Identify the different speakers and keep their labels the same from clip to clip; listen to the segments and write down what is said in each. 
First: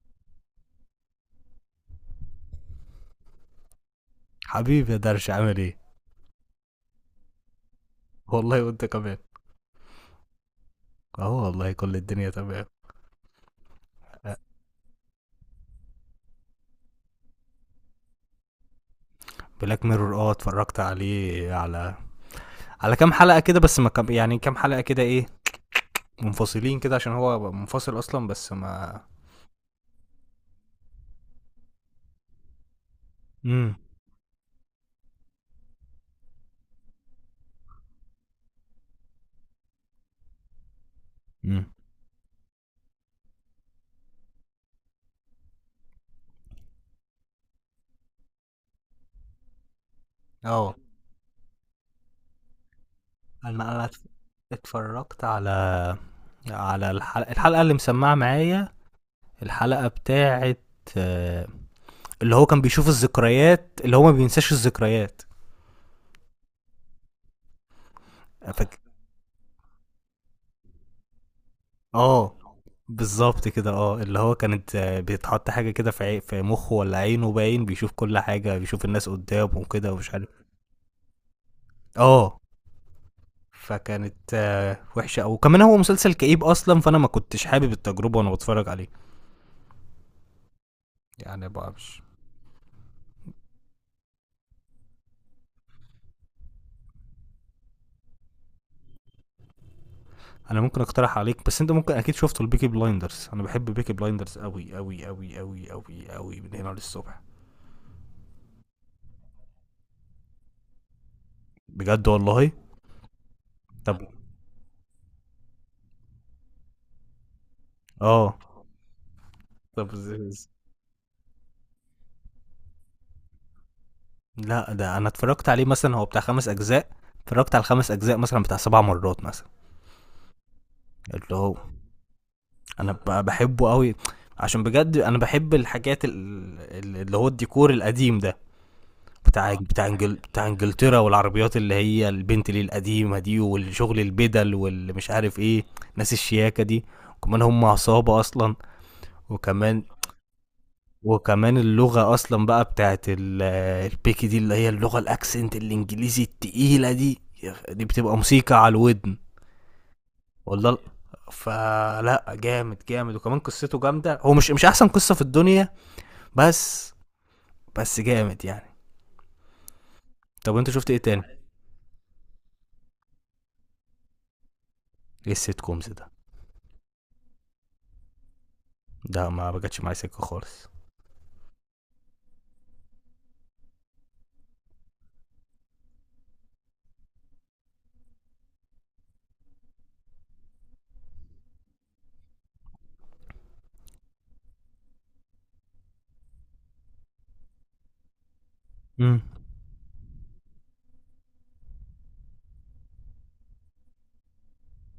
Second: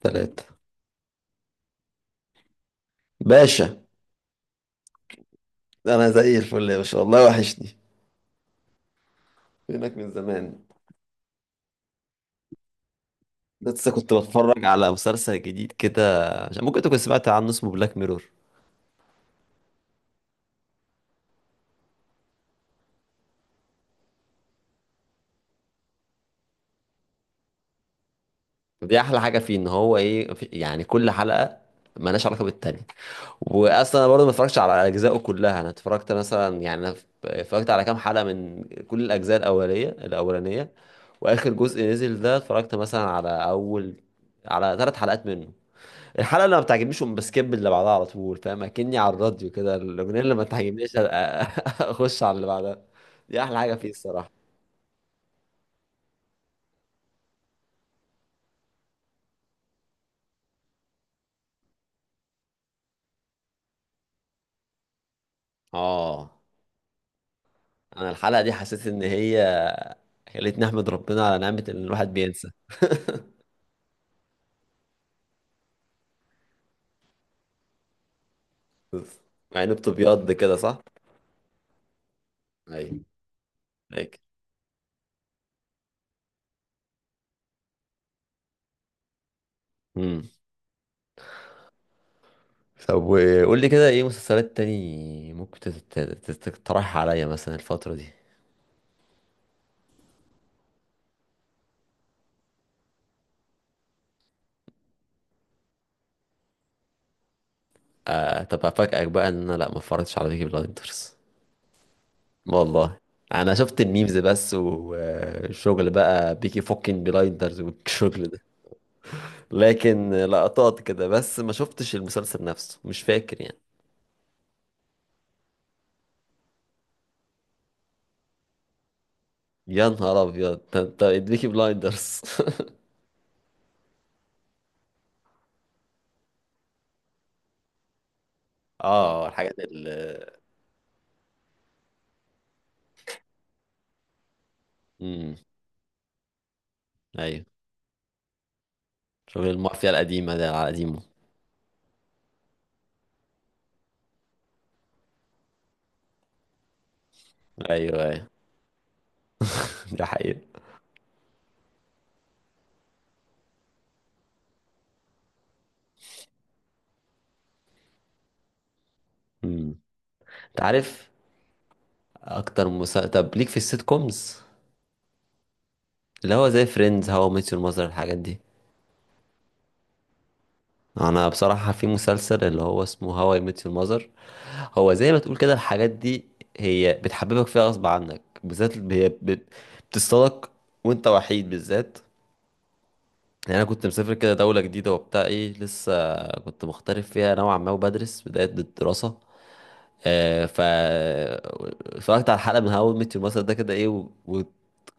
Speaker 1: تلاتة باشا.
Speaker 2: حبيبي يا درش عامل ايه.
Speaker 1: أنا زي الفل يا باشا والله، وحشني،
Speaker 2: والله وانت كمان.
Speaker 1: فينك من زمان؟
Speaker 2: اهو والله كل الدنيا تمام.
Speaker 1: لسه كنت بتفرج على مسلسل جديد كده، ممكن تكون سمعت عنه، اسمه بلاك ميرور.
Speaker 2: بلاك ميرور، اه اتفرجت عليه، على على كام حلقه كده، بس ما كم، يعني كام حلقه كده ايه، منفصلين كده عشان هو منفصل اصلا، بس
Speaker 1: دي
Speaker 2: ما
Speaker 1: أحلى حاجة فيه، إن هو إيه، يعني كل حلقة مالهاش علاقة بالتانية.
Speaker 2: امم
Speaker 1: وأصلا أنا برضه ما اتفرجتش على أجزائه كلها، أنا اتفرجت مثلا، يعني أنا اتفرجت على كام حلقة من كل الأجزاء الأولية الأولانية. وآخر
Speaker 2: امم
Speaker 1: جزء نزل ده اتفرجت مثلا على 3 حلقات منه. الحلقه اللي ما بتعجبنيش أقوم بسكيب اللي بعدها على طول، فاهم؟ اكني على الراديو كده، الاغنيه اللي ما
Speaker 2: اه
Speaker 1: تعجبنيش اخش على اللي بعدها. دي احلى
Speaker 2: انا
Speaker 1: حاجه
Speaker 2: انا
Speaker 1: فيه
Speaker 2: اتف-
Speaker 1: الصراحه.
Speaker 2: اتفرجت على على الحلقه اللي مسمعه معايا، الحلقه بتاعه آه، اللي هو كان بيشوف الذكريات، اللي هو ما بينساش الذكريات.
Speaker 1: اه. انا الحلقه دي
Speaker 2: فاك-
Speaker 1: حسيت ان هي خلتني احمد ربنا على نعمه ان الواحد
Speaker 2: اه
Speaker 1: بينسى.
Speaker 2: بالظبط كده، اه اللي هو كانت، بيتحط حاجة كده في في مخه ولا عينه باين، بيشوف كل حاجة، بيشوف الناس قدامه
Speaker 1: مع انه
Speaker 2: وكده ومش عارف.
Speaker 1: بتبيض كده، صح؟
Speaker 2: اه
Speaker 1: ايوه.
Speaker 2: فكانت
Speaker 1: هيك.
Speaker 2: وحشة أوي، وكمان هو مسلسل كئيب أصلا، فأنا ما كنتش حابب التجربة وأنا بتفرج عليه.
Speaker 1: امم
Speaker 2: يعني بقى مش.
Speaker 1: طب وقول لي كده، ايه مسلسلات تاني ممكن تقترحها عليا مثلا الفتره دي؟
Speaker 2: أنا ممكن أقترح عليك، بس أنت ممكن أكيد شفته البيكي بلايندرز، أنا بحب بيكي بلايندرز أوي أوي أوي أوي أوي أوي، من هنا للصبح.
Speaker 1: آه، طب افاجئك بقى ان انا لا، ما اتفرجتش على بيكي بلايندرز.
Speaker 2: بجد والله.
Speaker 1: والله. انا شفت
Speaker 2: طب
Speaker 1: الميمز بس، والشغل بقى بيكي فوكين بلايندرز والشغل
Speaker 2: اه.
Speaker 1: ده.
Speaker 2: طب
Speaker 1: لكن لقطات كده بس، ما شفتش المسلسل نفسه، مش فاكر يعني.
Speaker 2: لا، ده انا اتفرجت عليه مثلا، هو بتاع خمس اجزاء، اتفرجت على الخمس اجزاء مثلا بتاع سبع مرات مثلا.
Speaker 1: يا نهار ابيض، ده انت
Speaker 2: اللي
Speaker 1: بيكي
Speaker 2: هو
Speaker 1: بلايندرز!
Speaker 2: بحبه قوي، عشان بجد انا بحب الحاجات اللي هو الديكور القديم ده،
Speaker 1: اه،
Speaker 2: بتاع
Speaker 1: الحاجات
Speaker 2: بتاع
Speaker 1: ال.
Speaker 2: بتاع انجلترا، والعربيات اللي هي، البنت اللي القديمه دي، والشغل البدل، واللي مش
Speaker 1: امم
Speaker 2: عارف ايه، ناس الشياكه دي. وكمان
Speaker 1: ايوه،
Speaker 2: هم عصابه اصلا.
Speaker 1: شغل
Speaker 2: وكمان
Speaker 1: المافيا القديمه ده، على قديمه.
Speaker 2: وكمان اللغة أصلا بقى بتاعت البيكي دي، اللي هي اللغة، الأكسنت الإنجليزي التقيلة دي، دي
Speaker 1: ايوه
Speaker 2: بتبقى
Speaker 1: ايوه.
Speaker 2: موسيقى على الودن.
Speaker 1: ده حقيقي.
Speaker 2: والله فلا جامد جامد، وكمان قصته جامدة، هو مش مش أحسن قصة في الدنيا، بس بس جامد يعني.
Speaker 1: امم
Speaker 2: طب
Speaker 1: انت
Speaker 2: أنت شفت إيه
Speaker 1: عارف
Speaker 2: تاني؟
Speaker 1: اكتر مسلسل، طب ليك في السيت كومز؟
Speaker 2: إيه السيت كومز ده؟
Speaker 1: اللي هو زي فريندز، هاو ميت يور ماذر، الحاجات دي.
Speaker 2: ده ما بجتش معايا سكة خالص.
Speaker 1: انا بصراحة في مسلسل اللي هو اسمه هاو اي ميت يور ماذر، هو زي ما تقول كده الحاجات دي، هي بتحببك فيها غصب عنك. بالذات بتصطادك وانت وحيد، بالذات. يعني انا كنت مسافر كده دولة جديدة وبتاع ايه، لسه كنت مغترب فيها نوعا ما وبدرس بداية الدراسة.
Speaker 2: امم.
Speaker 1: آه، ف اتفرجت على حلقة من هاو ميت يور مثلا ده كده، ايه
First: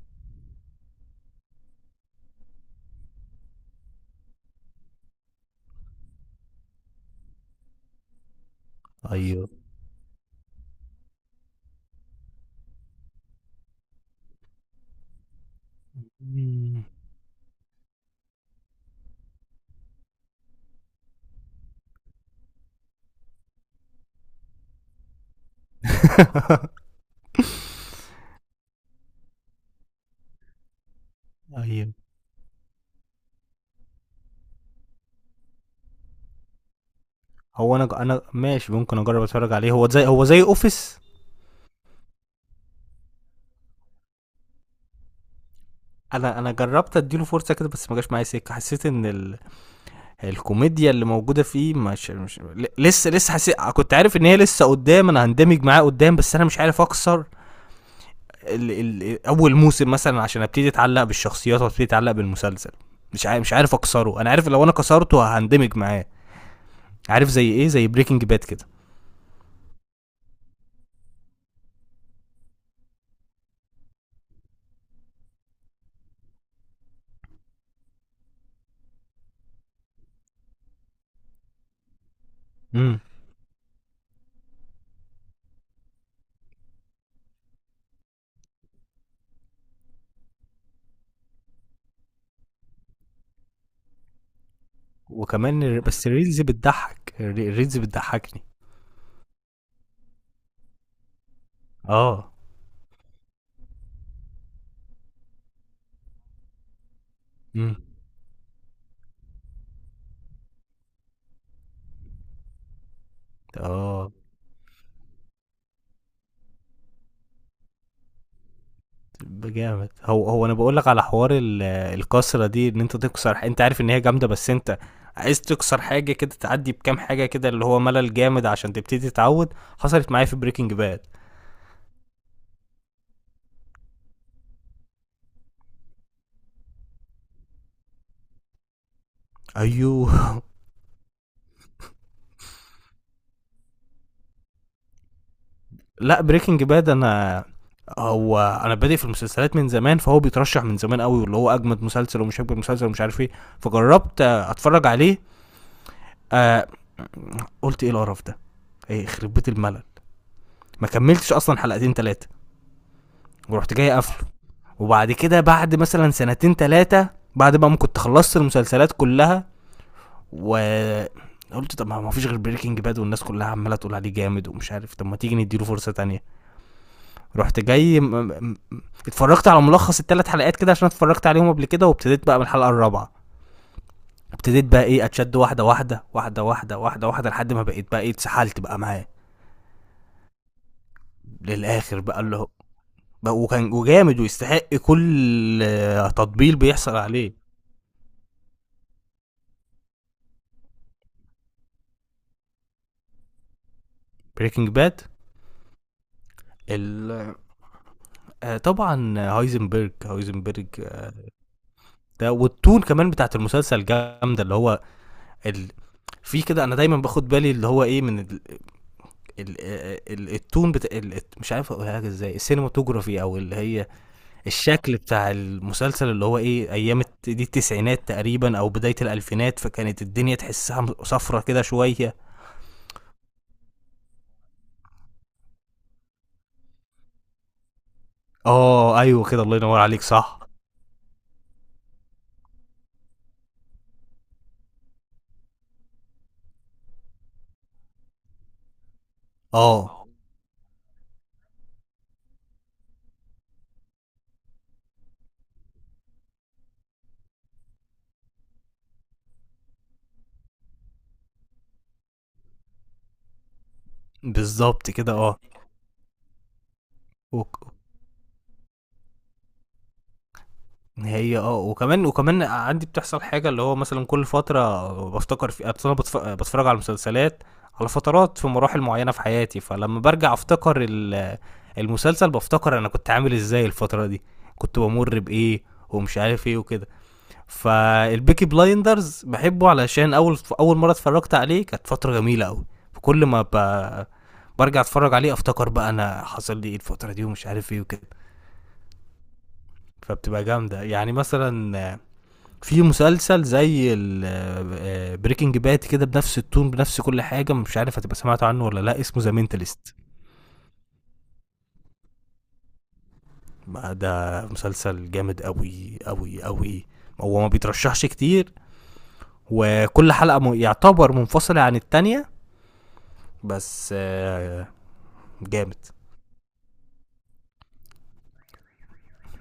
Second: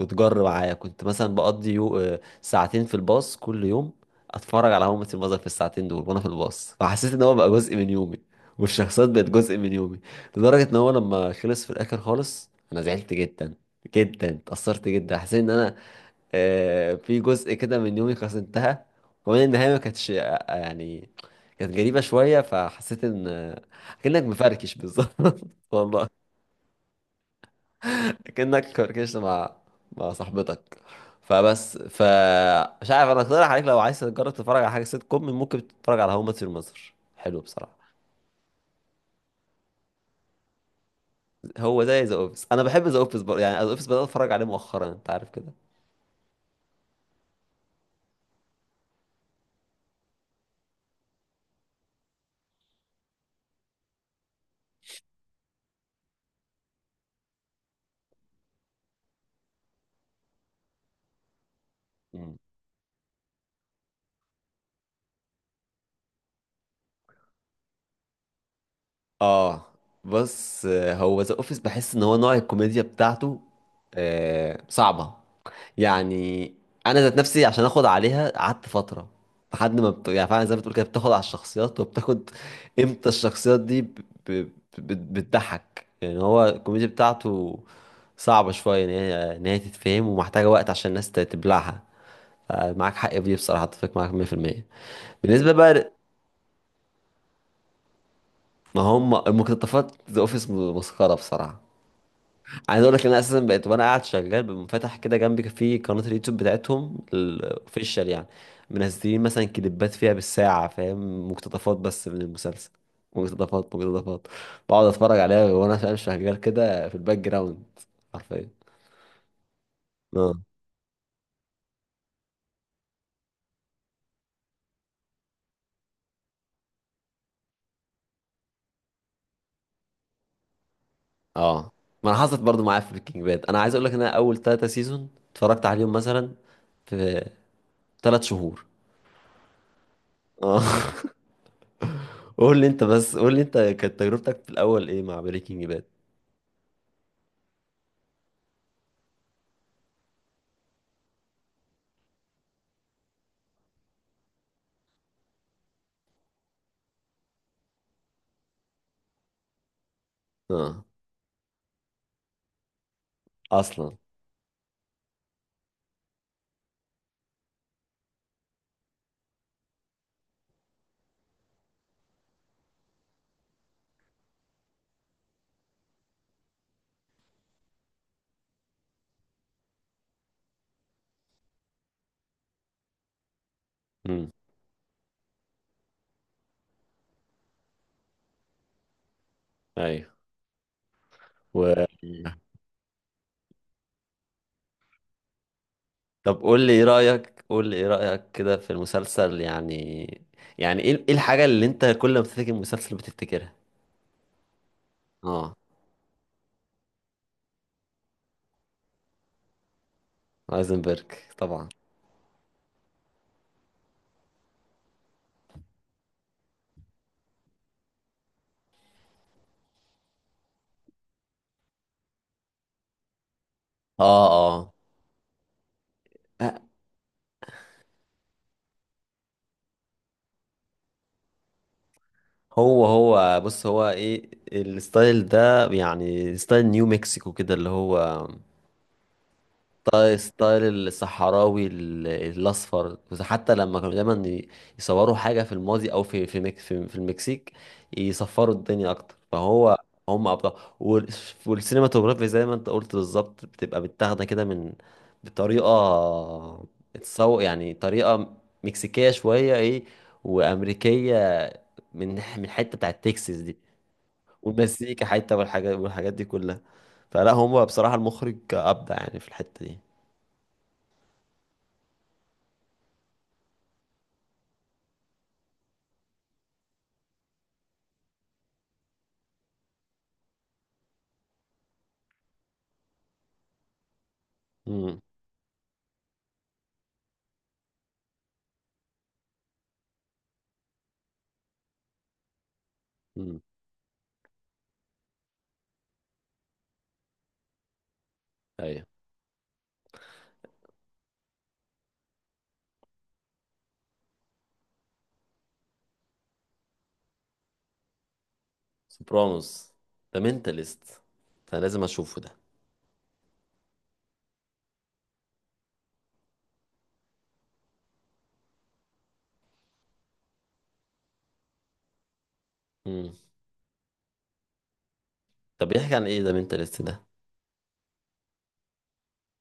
Speaker 1: وتجر معايا. كنت مثلا بقضي يو... آه، ساعتين في الباص كل يوم، اتفرج على هاو ميت يور في الساعتين دول وانا في الباص، فحسيت ان هو بقى جزء من يومي. والشخصيات بقت
Speaker 2: أيوه.
Speaker 1: جزء من يومي. لدرجة ان هو لما خلص في الاخر خالص، انا زعلت جدا جدا، اتأثرت جدا، حسيت ان انا
Speaker 2: مم.
Speaker 1: في جزء كده من يومي خلاص انتهى. وكمان النهاية ما كانتش يعني كانت غريبة شوية، فحسيت ان كأنك مفركش بالظبط. والله، كأنك فركشت مع صاحبتك. فبس
Speaker 2: ايوه.
Speaker 1: ف مش عارف، انا اقترح عليك لو عايز تجرب تتفرج على حاجة سيت كوم، ممكن تتفرج على هوم مات يور ماذر، حلو
Speaker 2: هو
Speaker 1: بصراحة.
Speaker 2: انا انا ماشي ممكن اجرب اتفرج عليه، هو زي هو زي اوفيس.
Speaker 1: هو زي ذا اوفيس، انا بحب ذا اوفيس يعني ذا اوفيس بدأت اتفرج عليه مؤخرا، انت عارف كده.
Speaker 2: انا انا جربت اديله فرصه كده، بس ما جاش معايا سكه، حسيت ان ال، الكوميديا اللي موجوده فيه مش، مش، لسه لسه حسيت، كنت عارف ان هي لسه قدام، انا هندمج معاه قدام، بس انا مش عارف اكسر ال، ال، اول موسم مثلا، عشان ابتدي اتعلق بالشخصيات وابتدي اتعلق بالمسلسل. مش عارف مش عارف اكسره، انا عارف لو انا كسرته هندمج معاه. عارف زي ايه؟ زي بريكنج باد كده.
Speaker 1: اه. بص، هو ذا اوفيس بحس ان هو نوع الكوميديا بتاعته آه صعبه، يعني انا ذات نفسي عشان اخد عليها قعدت فتره، لحد ما يعني فعلا زي ما بتقول كده، بتاخد على الشخصيات وبتاخد
Speaker 2: امم.
Speaker 1: امتى الشخصيات دي ب... بتضحك. يعني هو الكوميديا بتاعته صعبه شويه ان هي تتفهم، ومحتاجه وقت عشان الناس تبلعها. معاك حق في دي بصراحه، اتفق معاك 100%. بالنسبه
Speaker 2: وكمان
Speaker 1: بقى،
Speaker 2: بس الريلز بتضحك، الريلز بتضحكني.
Speaker 1: ما هم المقتطفات، ذا اوفيس مسخره بصراحه.
Speaker 2: اه.
Speaker 1: عايز اقول لك ان انا اساسا بقيت وانا قاعد شغال بمفتح كده جنبي في قناه اليوتيوب بتاعتهم
Speaker 2: امم.
Speaker 1: الاوفيشال يعني، منزلين مثلا كليبات فيها بالساعه، فاهم؟ مقتطفات بس من المسلسل، مقتطفات
Speaker 2: اه
Speaker 1: مقتطفات بقعد اتفرج عليها وانا فاهم شغال كده في الباك جراوند، حرفيا.
Speaker 2: جامد. هو
Speaker 1: اه.
Speaker 2: هو انا بقول لك على حوار الكسره دي، ان انت تكسر انت عارف ان هي جامده، بس انت عايز تكسر حاجه كده، تعدي بكام حاجه كده اللي هو ملل جامد عشان تبتدي تتعود. حصلت معايا في بريكنج باد.
Speaker 1: اه ما انا حصلت برضو معايا في بريكنج باد. انا عايز اقول لك ان انا اول 3 سيزون اتفرجت عليهم مثلا في 3 شهور.
Speaker 2: ايوه.
Speaker 1: اه قول لي انت بس، قول لي انت كانت تجربتك في الاول ايه مع بريكنج باد؟
Speaker 2: لا بريكنج باد انا، هو انا بادئ في المسلسلات من زمان، فهو بيترشح من زمان قوي، واللي هو اجمد مسلسل، ومش اجمد مسلسل، ومش عارف ايه. فجربت اتفرج عليه. آه قلت ايه القرف ده، ايه يخرب بيت الملل.
Speaker 1: اه
Speaker 2: ما كملتش اصلا حلقتين ثلاثه، ورحت جاي
Speaker 1: اصلا.
Speaker 2: قافله. وبعد كده بعد مثلا سنتين تلاتة، بعد بقى ما كنت خلصت المسلسلات كلها، و قلت طب ما فيش غير بريكنج باد، والناس كلها عماله تقول عليه جامد ومش عارف، طب ما تيجي نديله فرصه تانية. رحت جاي اتفرجت على ملخص الثلاث حلقات كده، عشان اتفرجت عليهم قبل كده، وابتديت بقى من الحلقه الرابعه.
Speaker 1: امم
Speaker 2: ابتديت بقى ايه، اتشد واحده واحده واحده واحده واحده واحده، لحد ما بقيت بقى ايه اتسحلت بقى معاه
Speaker 1: ايوه. و...
Speaker 2: للاخر بقى اللي هو، بقى وكان وجامد، ويستحق كل
Speaker 1: طب
Speaker 2: تطبيل
Speaker 1: قول لي ايه
Speaker 2: بيحصل عليه.
Speaker 1: رأيك، قول لي ايه رأيك كده في المسلسل؟ يعني، يعني ايه، ايه الحاجة اللي انت كل ما بتفتكر المسلسل بتفتكرها؟
Speaker 2: بريكنج باد،
Speaker 1: اه،
Speaker 2: ال، طبعا هايزنبرج، هايزنبرج
Speaker 1: هايزنبرج
Speaker 2: آه،
Speaker 1: طبعا.
Speaker 2: ده والتون كمان بتاعت المسلسل جامده، اللي هو ال، في كده انا دايما باخد بالي، اللي هو ايه، من التون بتاع ال، مش عارف اقولها لك ازاي، السينماتوجرافي، او اللي هي
Speaker 1: اه اه.
Speaker 2: الشكل بتاع المسلسل، اللي هو
Speaker 1: آه،
Speaker 2: ايه ايام دي التسعينات تقريبا او بدايه الالفينات، فكانت الدنيا تحسها صفرة كده شويه.
Speaker 1: هو بص، هو ايه الستايل ده؟ يعني ستايل نيو مكسيكو كده، اللي هو
Speaker 2: اه ايوه كده، الله ينور عليك،
Speaker 1: ستايل
Speaker 2: صح.
Speaker 1: ستايل الصحراوي الاصفر، بس حتى لما كانوا دايما يصوروا حاجه في الماضي او في في المكسيك، يصفروا الدنيا اكتر. فهو
Speaker 2: اه
Speaker 1: هم ابطال. وال- والسينماتوجرافي زي ما انت قلت بالظبط، بتبقى متاخده كده من بطريقه، اتسوق يعني طريقه مكسيكيه شويه، ايه، وامريكيه، من حته بتاعت تكساس دي.
Speaker 2: بالظبط
Speaker 1: والمزيكا
Speaker 2: كده
Speaker 1: حته
Speaker 2: اه.
Speaker 1: والحاجات، والحاجات دي كلها. فلا هم
Speaker 2: وك-
Speaker 1: بصراحه المخرج ابدع يعني في الحته
Speaker 2: هي اه، وكمان وكمان عندي بتحصل حاجة اللي هو مثلا كل فترة بفتكر، في أصل أنا بتفرج على مسلسلات على فترات في مراحل معينة في حياتي، فلما برجع أفتكر المسلسل، بفتكر أنا كنت عامل إزاي الفترة دي، كنت
Speaker 1: دي.
Speaker 2: بمر بإيه، ومش عارف إيه وكده. فالبيكي بلايندرز بحبه علشان أول أول مرة اتفرجت عليه كانت فترة جميلة أوي، فكل
Speaker 1: امم
Speaker 2: ما ب... برجع أتفرج عليه أفتكر بقى أنا حصل لي إيه الفترة دي، ومش عارف إيه وكده.
Speaker 1: ايوه.
Speaker 2: فبتبقى جامدة يعني. مثلا في مسلسل زي بريكنج باد كده، بنفس التون، بنفس كل حاجه، مش عارف هتبقى سمعت عنه ولا لا، اسمه ذا
Speaker 1: سوبرانوس.
Speaker 2: مينتاليست.
Speaker 1: ده منتاليست، انا لازم اشوفه ده.
Speaker 2: ده مسلسل جامد قوي قوي قوي، هو ما بيترشحش كتير، وكل حلقه يعتبر منفصله عن التانية،
Speaker 1: امم
Speaker 2: بس
Speaker 1: طب
Speaker 2: جامد.
Speaker 1: بيحكي عن ايه ده منتاليست ده؟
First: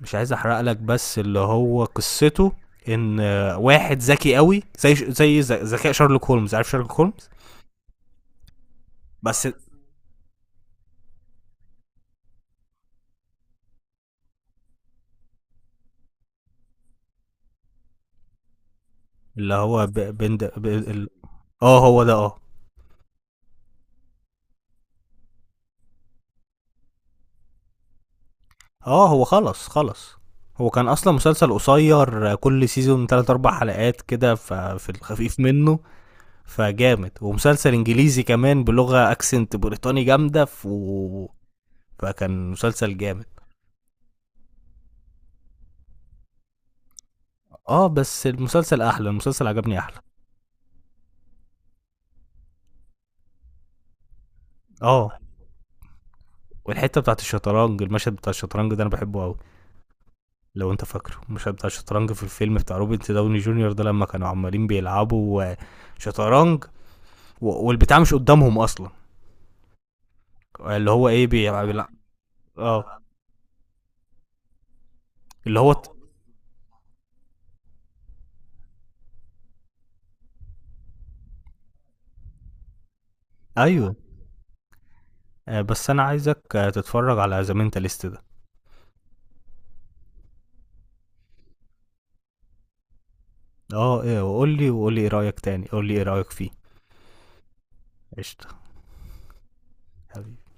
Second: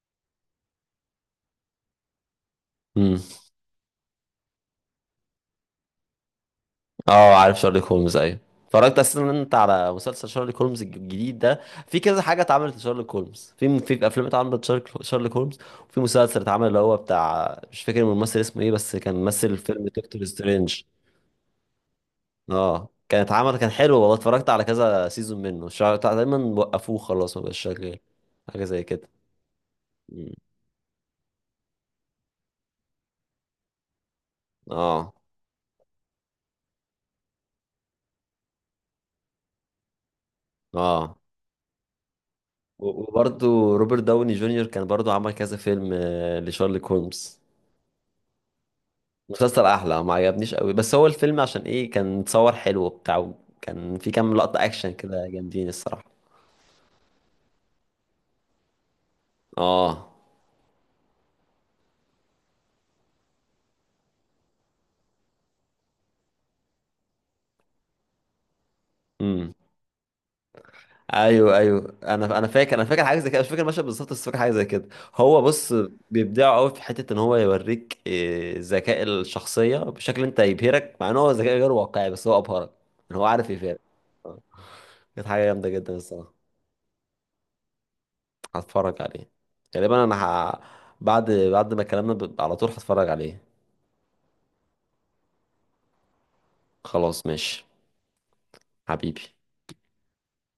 Speaker 2: مش عايز احرق لك، بس اللي هو قصته
Speaker 1: امم
Speaker 2: ان واحد ذكي قوي، زي ذكاء شارلوك هولمز. عارف شارلوك هولمز؟
Speaker 1: اه عارف شارلوك هولمز، ايوه. اتفرجت اصلا
Speaker 2: بس
Speaker 1: انت على مسلسل شارلوك هولمز الجديد ده؟ في كذا حاجه اتعملت لشارلوك هولمز، في في افلام اتعملت شارلوك هولمز، وفي مسلسل اتعمل اللي هو بتاع، مش فاكر الممثل اسمه ايه بس كان
Speaker 2: اللي
Speaker 1: ممثل فيلم
Speaker 2: هو
Speaker 1: دكتور سترينج.
Speaker 2: اه هو ده اه.
Speaker 1: اه كان اتعمل كان حلو والله، اتفرجت على كذا سيزون منه، تقريبا وقفوه خلاص، ما بقاش شغال، حاجه زي
Speaker 2: اه
Speaker 1: كده.
Speaker 2: هو خلص خلص،
Speaker 1: مم.
Speaker 2: هو كان اصلا مسلسل قصير، كل سيزون 3 4 حلقات كده، في
Speaker 1: اه.
Speaker 2: الخفيف منه، فجامد، ومسلسل انجليزي كمان، بلغة اكسنت بريطاني جامدة ف،
Speaker 1: اه
Speaker 2: فكان مسلسل جامد.
Speaker 1: وبرضه روبرت داوني جونيور كان برضه عمل كذا فيلم لشارلوك هولمز.
Speaker 2: اه بس المسلسل احلى، المسلسل
Speaker 1: مسلسل
Speaker 2: عجبني احلى.
Speaker 1: احلى، ما عجبنيش قوي، بس هو الفيلم عشان ايه كان متصور حلو وبتاع، كان في كام لقطة اكشن
Speaker 2: اه
Speaker 1: كده جامدين الصراحة.
Speaker 2: والحتة بتاعت الشطرنج، المشهد بتاع الشطرنج ده انا بحبه قوي.
Speaker 1: اه.
Speaker 2: لو انت فاكره المشهد بتاع الشطرنج في الفيلم بتاع روبرت داوني جونيور ده، لما كانوا عمالين بيلعبوا شطرنج، و- والبتاع مش قدامهم اصلا،
Speaker 1: امم
Speaker 2: اللي هو ايه
Speaker 1: ايوه ايوه، انا فاكر، انا
Speaker 2: اه،
Speaker 1: فاكر حاجه زي كده، مش فاكر المشهد بالظبط بس فاكر حاجه زي كده. هو
Speaker 2: اللي
Speaker 1: بص،
Speaker 2: هو
Speaker 1: بيبدعوا قوي في حته ان هو يوريك ذكاء الشخصيه بشكل انت يبهرك، مع ان هو ذكاء غير واقعي بس هو ابهرك، ان هو عارف يبهرك.
Speaker 2: ايوه
Speaker 1: كانت حاجه جامده
Speaker 2: بس
Speaker 1: جدا
Speaker 2: انا
Speaker 1: الصراحه.
Speaker 2: عايزك تتفرج على ذا مينتاليست ده.
Speaker 1: هتفرج عليه غالبا، بعد ما كلامنا على طول هتفرج عليه.
Speaker 2: اه، ايه؟ وقول لي، وقول لي ايه رايك تاني، قول لي ايه رايك فيه.
Speaker 1: خلاص ماشي.
Speaker 2: قشطه.
Speaker 1: حبيبي.
Speaker 2: حبيبي.